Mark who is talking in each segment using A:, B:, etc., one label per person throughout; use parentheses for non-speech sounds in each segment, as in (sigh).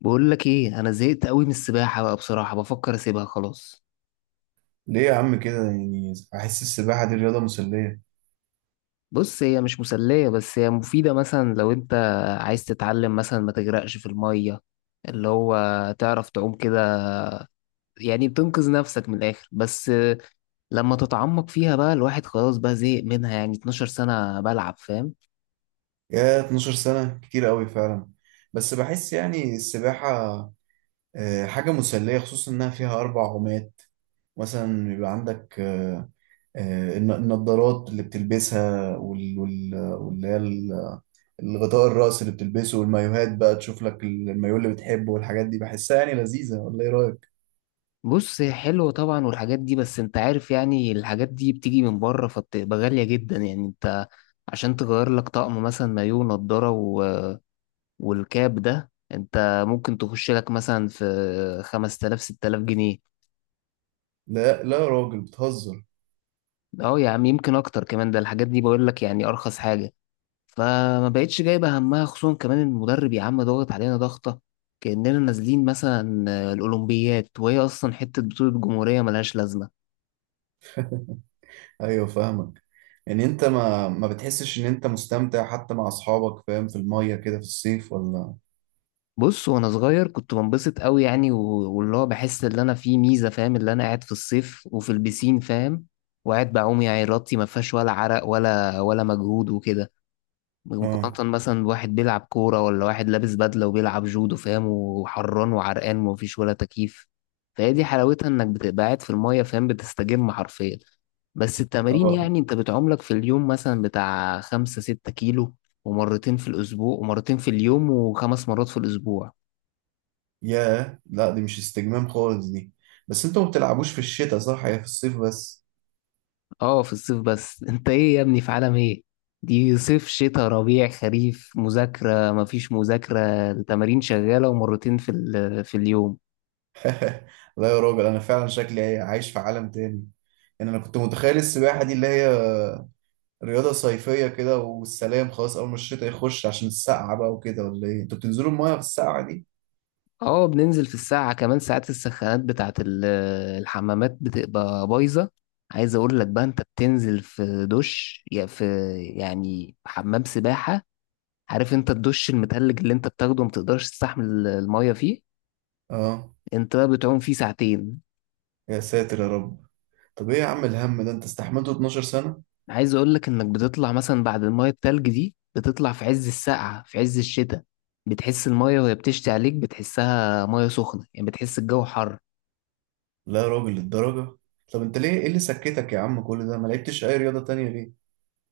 A: بقول لك ايه؟ انا زهقت قوي من السباحه بقى، بصراحه بفكر اسيبها خلاص.
B: ليه يا عم كده؟ يعني بحس السباحة دي رياضة مسلية.
A: بص، هي مش مسليه بس هي مفيده. مثلا لو انت عايز تتعلم، مثلا ما تغرقش في الميه، اللي هو تعرف تعوم كده، يعني بتنقذ نفسك من الاخر بس. لما تتعمق فيها بقى، الواحد خلاص بقى زهق منها، يعني 12 سنه بلعب، فاهم؟
B: يا 12 سنة كتير قوي فعلا. بس بحس يعني السباحة حاجة مسلية، خصوصا إنها فيها أربع عومات. مثلا بيبقى عندك النضارات اللي بتلبسها، الغطاء الرأس اللي بتلبسه، والمايوهات. بقى تشوف لك المايوه اللي بتحبه، والحاجات دي بحسها يعني لذيذة، ولا إيه رأيك؟
A: بص، هي حلوه طبعا والحاجات دي، بس انت عارف يعني الحاجات دي بتيجي من بره، فبتبقى غاليه جدا. يعني انت عشان تغير لك طقم، مثلا مايو نضاره والكاب ده، انت ممكن تخش لك مثلا في 5000 6000 جنيه.
B: لا لا يا راجل، بتهزر.
A: اه يا عم، يمكن اكتر كمان. ده الحاجات دي بقول لك يعني ارخص حاجة. فما بقتش جايبة همها. خصوصا كمان المدرب يا عم ضاغط علينا ضغطة كأننا نازلين مثلا الأولمبيات، وهي أصلا حتة بطولة جمهورية ملهاش لازمة.
B: ايوه فاهمك. يعني انت ما بتحسش ان انت مستمتع حتى مع اصحابك، فاهم، في المية كده في الصيف، ولا؟
A: بص، وأنا صغير كنت بنبسط قوي يعني، و- واللي هو بحس إن أنا في ميزة، فاهم؟ اللي أنا قاعد في الصيف وفي البسين، فاهم؟ وقاعد بعوم، يعني رطي ما فيهاش ولا عرق ولا مجهود وكده.
B: اه.
A: مقارنة مثلا بواحد بيلعب كورة ولا واحد لابس بدلة وبيلعب جودو، فاهم؟ وحران وعرقان ومفيش ولا تكييف. فهي دي حلاوتها، انك بتبقى قاعد في المية، فاهم؟ بتستجم حرفيا. بس التمارين،
B: اه.
A: يعني انت بتعملك في اليوم مثلا بتاع خمسة ستة كيلو ومرتين في الأسبوع ومرتين في اليوم وخمس مرات في الأسبوع.
B: ياه، لا دي مش استجمام خالص دي. بس انتوا ما بتلعبوش في الشتاء، صح؟ هي في الصيف بس.
A: اه في الصيف بس. (laughs) انت ايه يا ابني؟ في عالم ايه؟ دي صيف شتاء ربيع خريف، مذاكرة مفيش مذاكرة، التمارين شغالة ومرتين في اليوم.
B: لا يا راجل، انا فعلا شكلي إيه، عايش في عالم تاني. يعني انا كنت متخيل السباحة دي اللي هي رياضة صيفية كده والسلام، خلاص أول ما الشتاء يخش عشان السقعة بقى وكده، ولا إيه؟ أنتوا بتنزلوا المايه في السقعة دي؟
A: اه، بننزل في الساعة. كمان ساعات السخانات بتاعت الحمامات بتبقى بايظة. عايز اقول لك بقى، انت بتنزل في دش يا في، يعني حمام سباحة. عارف انت الدش المتلج اللي انت بتاخده ما بتقدرش تستحمل المية فيه؟
B: آه.
A: انت بقى بتعوم فيه ساعتين.
B: يا ساتر يا رب، طب إيه يا عم الهم ده أنت استحملته 12 سنة؟
A: عايز اقول لك انك بتطلع مثلا بعد المية التلج دي، بتطلع في عز السقعة في عز الشتاء، بتحس المية وهي بتشتي عليك بتحسها مية سخنة، يعني بتحس الجو حر.
B: لا يا راجل، للدرجة؟ طب انت ليه، ايه اللي سكتك يا عم كل ده، ما لعبتش اي رياضة تانية ليه؟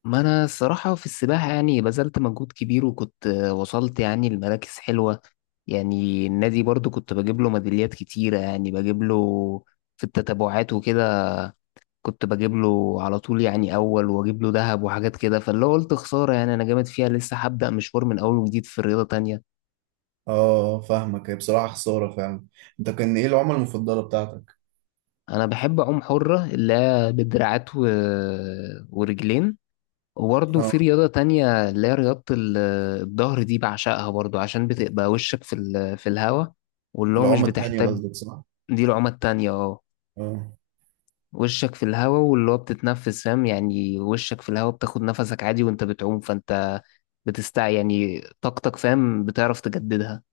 A: ما انا الصراحة في السباحة يعني بذلت مجهود كبير، وكنت وصلت يعني لمراكز حلوة. يعني النادي برضو كنت بجيب له ميداليات كتيرة، يعني بجيب له في التتابعات وكده. كنت بجيب له على طول يعني، اول واجيب له ذهب وحاجات كده، فاللي هو قلت خسارة، يعني انا جامد فيها لسه، هبدأ مشوار من اول وجديد في رياضة تانية.
B: اه فاهمك، هي بصراحة خسارة فعلا. انت كان ايه العمى المفضلة بتاعتك؟
A: انا بحب اعوم حرة، اللي هي بدراعات ورجلين. وبرضه في
B: اه
A: رياضة تانية، اللي هي رياضة الظهر، دي بعشقها برضه عشان بتبقى وشك في الهوا، واللي هو مش
B: العمى التانية،
A: بتحتاج.
B: قصدك صح؟
A: دي العمى التانية اه.
B: اه.
A: وشك في الهوا، واللي هو بتتنفس، فاهم؟ يعني وشك في الهوا بتاخد نفسك عادي وانت بتعوم، فانت بتستع يعني طاقتك، فاهم؟ بتعرف تجددها.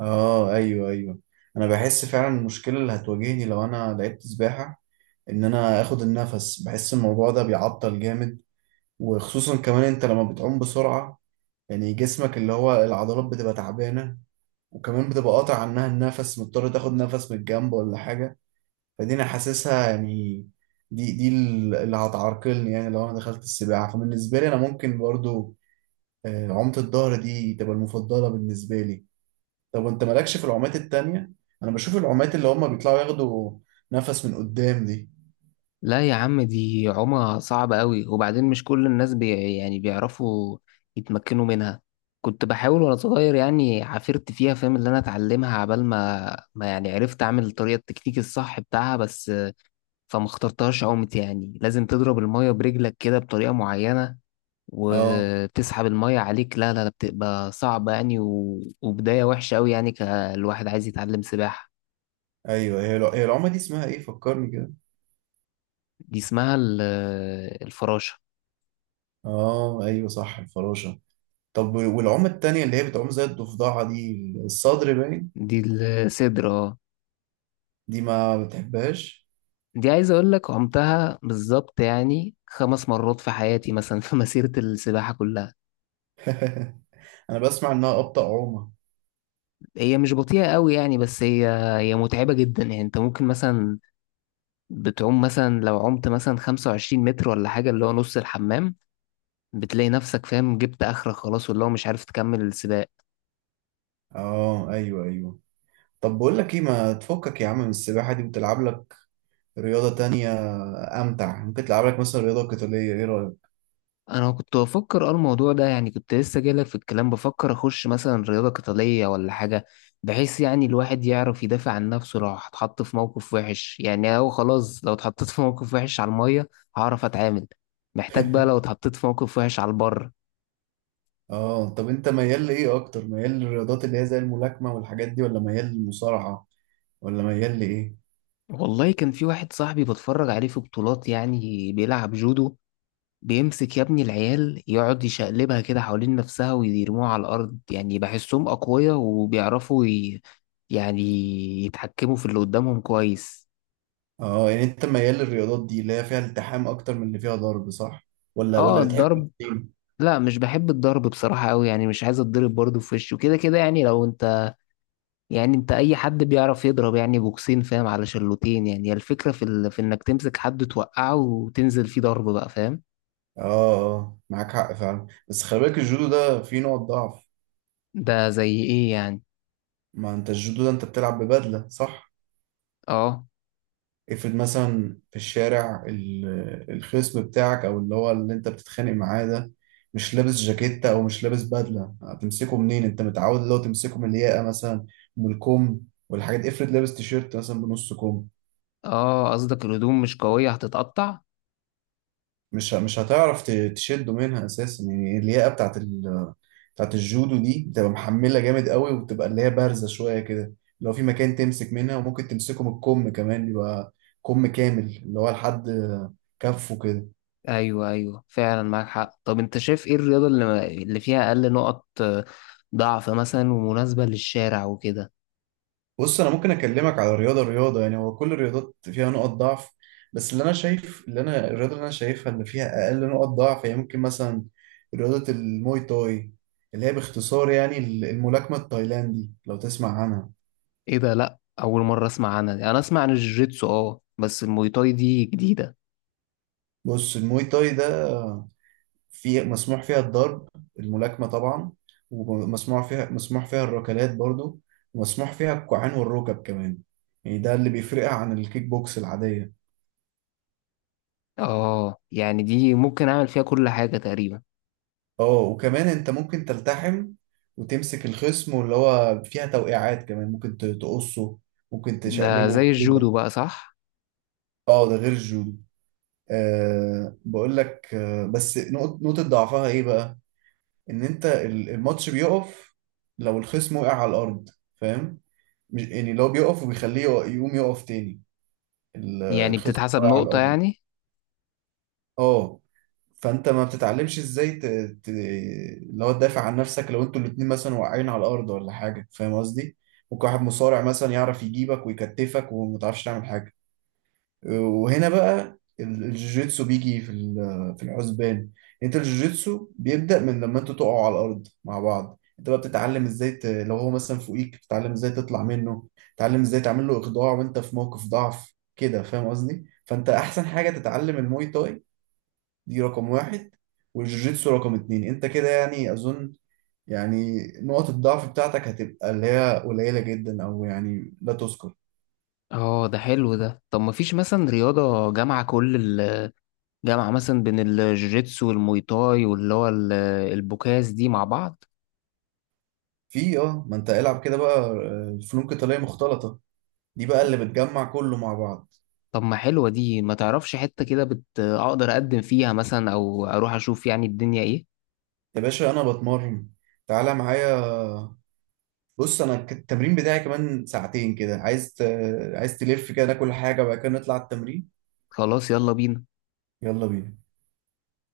B: اه ايوه ايوه. انا بحس فعلا المشكلة اللي هتواجهني لو انا لعبت سباحة، ان انا اخد النفس. بحس الموضوع ده بيعطل جامد، وخصوصا كمان انت لما بتعوم بسرعة، يعني جسمك اللي هو العضلات بتبقى تعبانة، وكمان بتبقى قاطع عنها النفس، مضطر تاخد نفس من الجنب ولا حاجة. فدي انا حاسسها، يعني دي اللي هتعرقلني، يعني لو انا دخلت السباحه. فبالنسبه لي انا ممكن برضو عومه الظهر دي تبقى المفضله بالنسبه لي. طب انت مالكش في العومات التانية؟ انا بشوف العومات اللي هم بيطلعوا ياخدوا نفس من قدام دي.
A: لا يا عم، دي عومة صعبة قوي، وبعدين مش كل الناس يعني بيعرفوا يتمكنوا منها. كنت بحاول وانا صغير يعني، عافرت فيها فاهم، اللي انا اتعلمها عبال ما يعني عرفت اعمل الطريقة التكتيك الصح بتاعها بس. فما اخترتهاش عومة. يعني لازم تضرب المية برجلك كده بطريقة معينة
B: اه
A: وتسحب المية عليك، لا لا لا، بتبقى صعبة يعني وبداية وحشة قوي، يعني كالواحد عايز يتعلم سباحة.
B: ايوه، هي العومه دي اسمها ايه، فكرني كده؟
A: دي اسمها الفراشة.
B: اه ايوه صح، الفراشه. طب والعومه التانية اللي هي بتعوم زي الضفدعه دي، الصدر، باين
A: دي الصدر اه.
B: دي ما بتحبهاش.
A: دي عايز اقول لك عمتها بالظبط يعني خمس مرات في حياتي مثلا، في (laughs) مسيرة السباحة كلها.
B: انا بسمع انها ابطأ عومه.
A: هي مش بطيئة قوي يعني، بس هي متعبة جدا. يعني انت ممكن مثلا بتعوم مثلا، لو عمت مثلا 25 متر ولا حاجة، اللي هو نص الحمام، بتلاقي نفسك فاهم جبت اخرك خلاص، واللي هو مش عارف تكمل السباق.
B: اه ايوه ايوه. طب بقول لك ايه، ما تفكك يا عم من السباحة دي وتلعب لك رياضة تانية أمتع؟ ممكن تلعب لك مثلا رياضة قتالية، ايه رأيك؟
A: انا كنت بفكر الموضوع ده، يعني كنت لسه جايلك في الكلام بفكر اخش مثلا رياضة قتالية ولا حاجة، بحيث يعني الواحد يعرف يدافع عن نفسه لو اتحط في موقف وحش. يعني هو خلاص لو اتحطيت في موقف وحش على المية هعرف اتعامل، محتاج بقى لو اتحطيت في موقف وحش على البر.
B: اه، طب انت ميال لإيه أكتر؟ ميال للرياضات اللي هي زي الملاكمة والحاجات دي، ولا ميال للمصارعة، ولا ميال لإيه؟
A: والله، كان في واحد صاحبي بتفرج عليه في بطولات، يعني بيلعب جودو. بيمسك يا ابني العيال يقعد يشقلبها كده حوالين نفسها ويرموها على الأرض، يعني بحسهم أقوياء وبيعرفوا يعني يتحكموا في اللي قدامهم كويس.
B: اه، يعني انت ميال للرياضات دي اللي هي فيها التحام أكتر من اللي فيها ضرب، صح؟ ولا
A: اه
B: بتحب
A: الضرب،
B: الاتنين؟
A: لا مش بحب الضرب بصراحة أوي، يعني مش عايز اتضرب برضه في وشه كده كده. يعني لو انت يعني انت أي حد بيعرف يضرب يعني بوكسين فاهم على شلوتين، يعني هي الفكرة في إنك تمسك حد توقعه وتنزل فيه ضرب بقى، فاهم؟
B: اه. اه معاك حق فعلا، بس خلي بالك الجودو ده فيه نوع ضعف.
A: ده زي إيه يعني؟
B: ما انت الجودو ده انت بتلعب ببدلة، صح؟
A: اه
B: افرض مثلا في الشارع، الخصم بتاعك او اللي هو اللي انت بتتخانق معاه ده مش لابس جاكيتة، او مش لابس بدلة، هتمسكه منين؟ انت متعود اللي هو تمسكه من الياقة مثلا، من الكم والحاجات دي. افرض لابس تيشيرت مثلا بنص كم،
A: اه، قصدك الهدوم مش قوية هتتقطع.
B: مش هتعرف تشده منها اساسا. يعني الياقة بتاعت بتاعت الجودو دي بتبقى محملة جامد قوي، وبتبقى اللي هي بارزة شوية كده، لو في مكان تمسك منها. وممكن تمسكه من الكم كمان، يبقى كم كامل اللي هو لحد كفه كده.
A: ايوه ايوه فعلا معاك حق. طب انت شايف ايه الرياضة اللي فيها اقل نقط ضعف مثلا ومناسبة للشارع وكده؟
B: بص انا ممكن اكلمك على رياضه رياضه، يعني هو كل الرياضات فيها نقط ضعف، بس اللي انا شايف، اللي انا الرياضه اللي انا شايفها اللي فيها اقل نقط ضعف، هي ممكن مثلا رياضه الموي تاي، اللي هي باختصار يعني الملاكمه التايلاندي، لو تسمع عنها.
A: ايه ده؟ لا، اول مرة اسمع عنها دي. انا اسمع عن الجوجيتسو اه، بس الموي تاي دي جديدة.
B: بص الموي تاي ده في مسموح فيها الضرب، الملاكمه طبعا، ومسموح فيها الركلات برضو، ومسموح فيها الكوعين والركب كمان. يعني ده اللي بيفرقها عن الكيك بوكس العاديه.
A: اه يعني دي ممكن اعمل فيها كل حاجة تقريبا.
B: اه وكمان انت ممكن تلتحم، وتمسك الخصم، واللي هو فيها توقيعات كمان، ممكن تقصه، ممكن
A: ده
B: تشقلبه
A: زي
B: كده.
A: الجودو بقى صح؟
B: اه ده غير الجودو. أه، بقول لك بس نقطة ضعفها ايه بقى؟ ان انت الماتش بيقف لو الخصم وقع على الارض، فاهم؟ يعني لو بيقف، وبيخليه يقوم يقف تاني.
A: يعني
B: الخصم
A: بتتحسب
B: وقع على
A: نقطة
B: الارض.
A: يعني.
B: اه. فانت ما بتتعلمش ازاي اللي هو تدافع عن نفسك، لو انتوا الاتنين مثلا واقعين على الارض ولا حاجه، فاهم قصدي؟ ممكن واحد مصارع مثلا يعرف يجيبك ويكتفك، وما تعرفش تعمل حاجه. وهنا بقى الجوجيتسو بيجي في في الحسبان. انت الجوجيتسو بيبدأ من لما انتوا تقعوا على الارض مع بعض. انت بقى بتتعلم ازاي لو هو مثلا فوقيك، بتتعلم ازاي تطلع منه، تتعلم ازاي تعمل له اخضاع وانت في موقف ضعف كده، فاهم قصدي؟ فانت احسن حاجه تتعلم الموي تاي، دي رقم واحد، والجوجيتسو رقم اتنين. انت كده يعني اظن يعني نقط الضعف بتاعتك هتبقى اللي هي قليلة جدا، او يعني لا تذكر.
A: اه ده حلو ده. طب ما فيش مثلا رياضة جامعة، كل الجامعة مثلا، بين الجوجيتسو والموي تاي واللي هو البوكاس دي مع بعض؟
B: في اه، ما انت العب كده بقى فنون قتالية مختلطة، دي بقى اللي بتجمع كله مع بعض.
A: طب ما حلوة دي، ما تعرفش حتة كده اقدر اقدم فيها مثلا، او اروح اشوف يعني الدنيا ايه؟
B: يا باشا انا بتمرن، تعالى معايا. بص انا التمرين بتاعي كمان ساعتين كده، عايز عايز تلف كده، ناكل حاجة وبعد كده نطلع التمرين.
A: خلاص يلا بينا.
B: يلا بينا.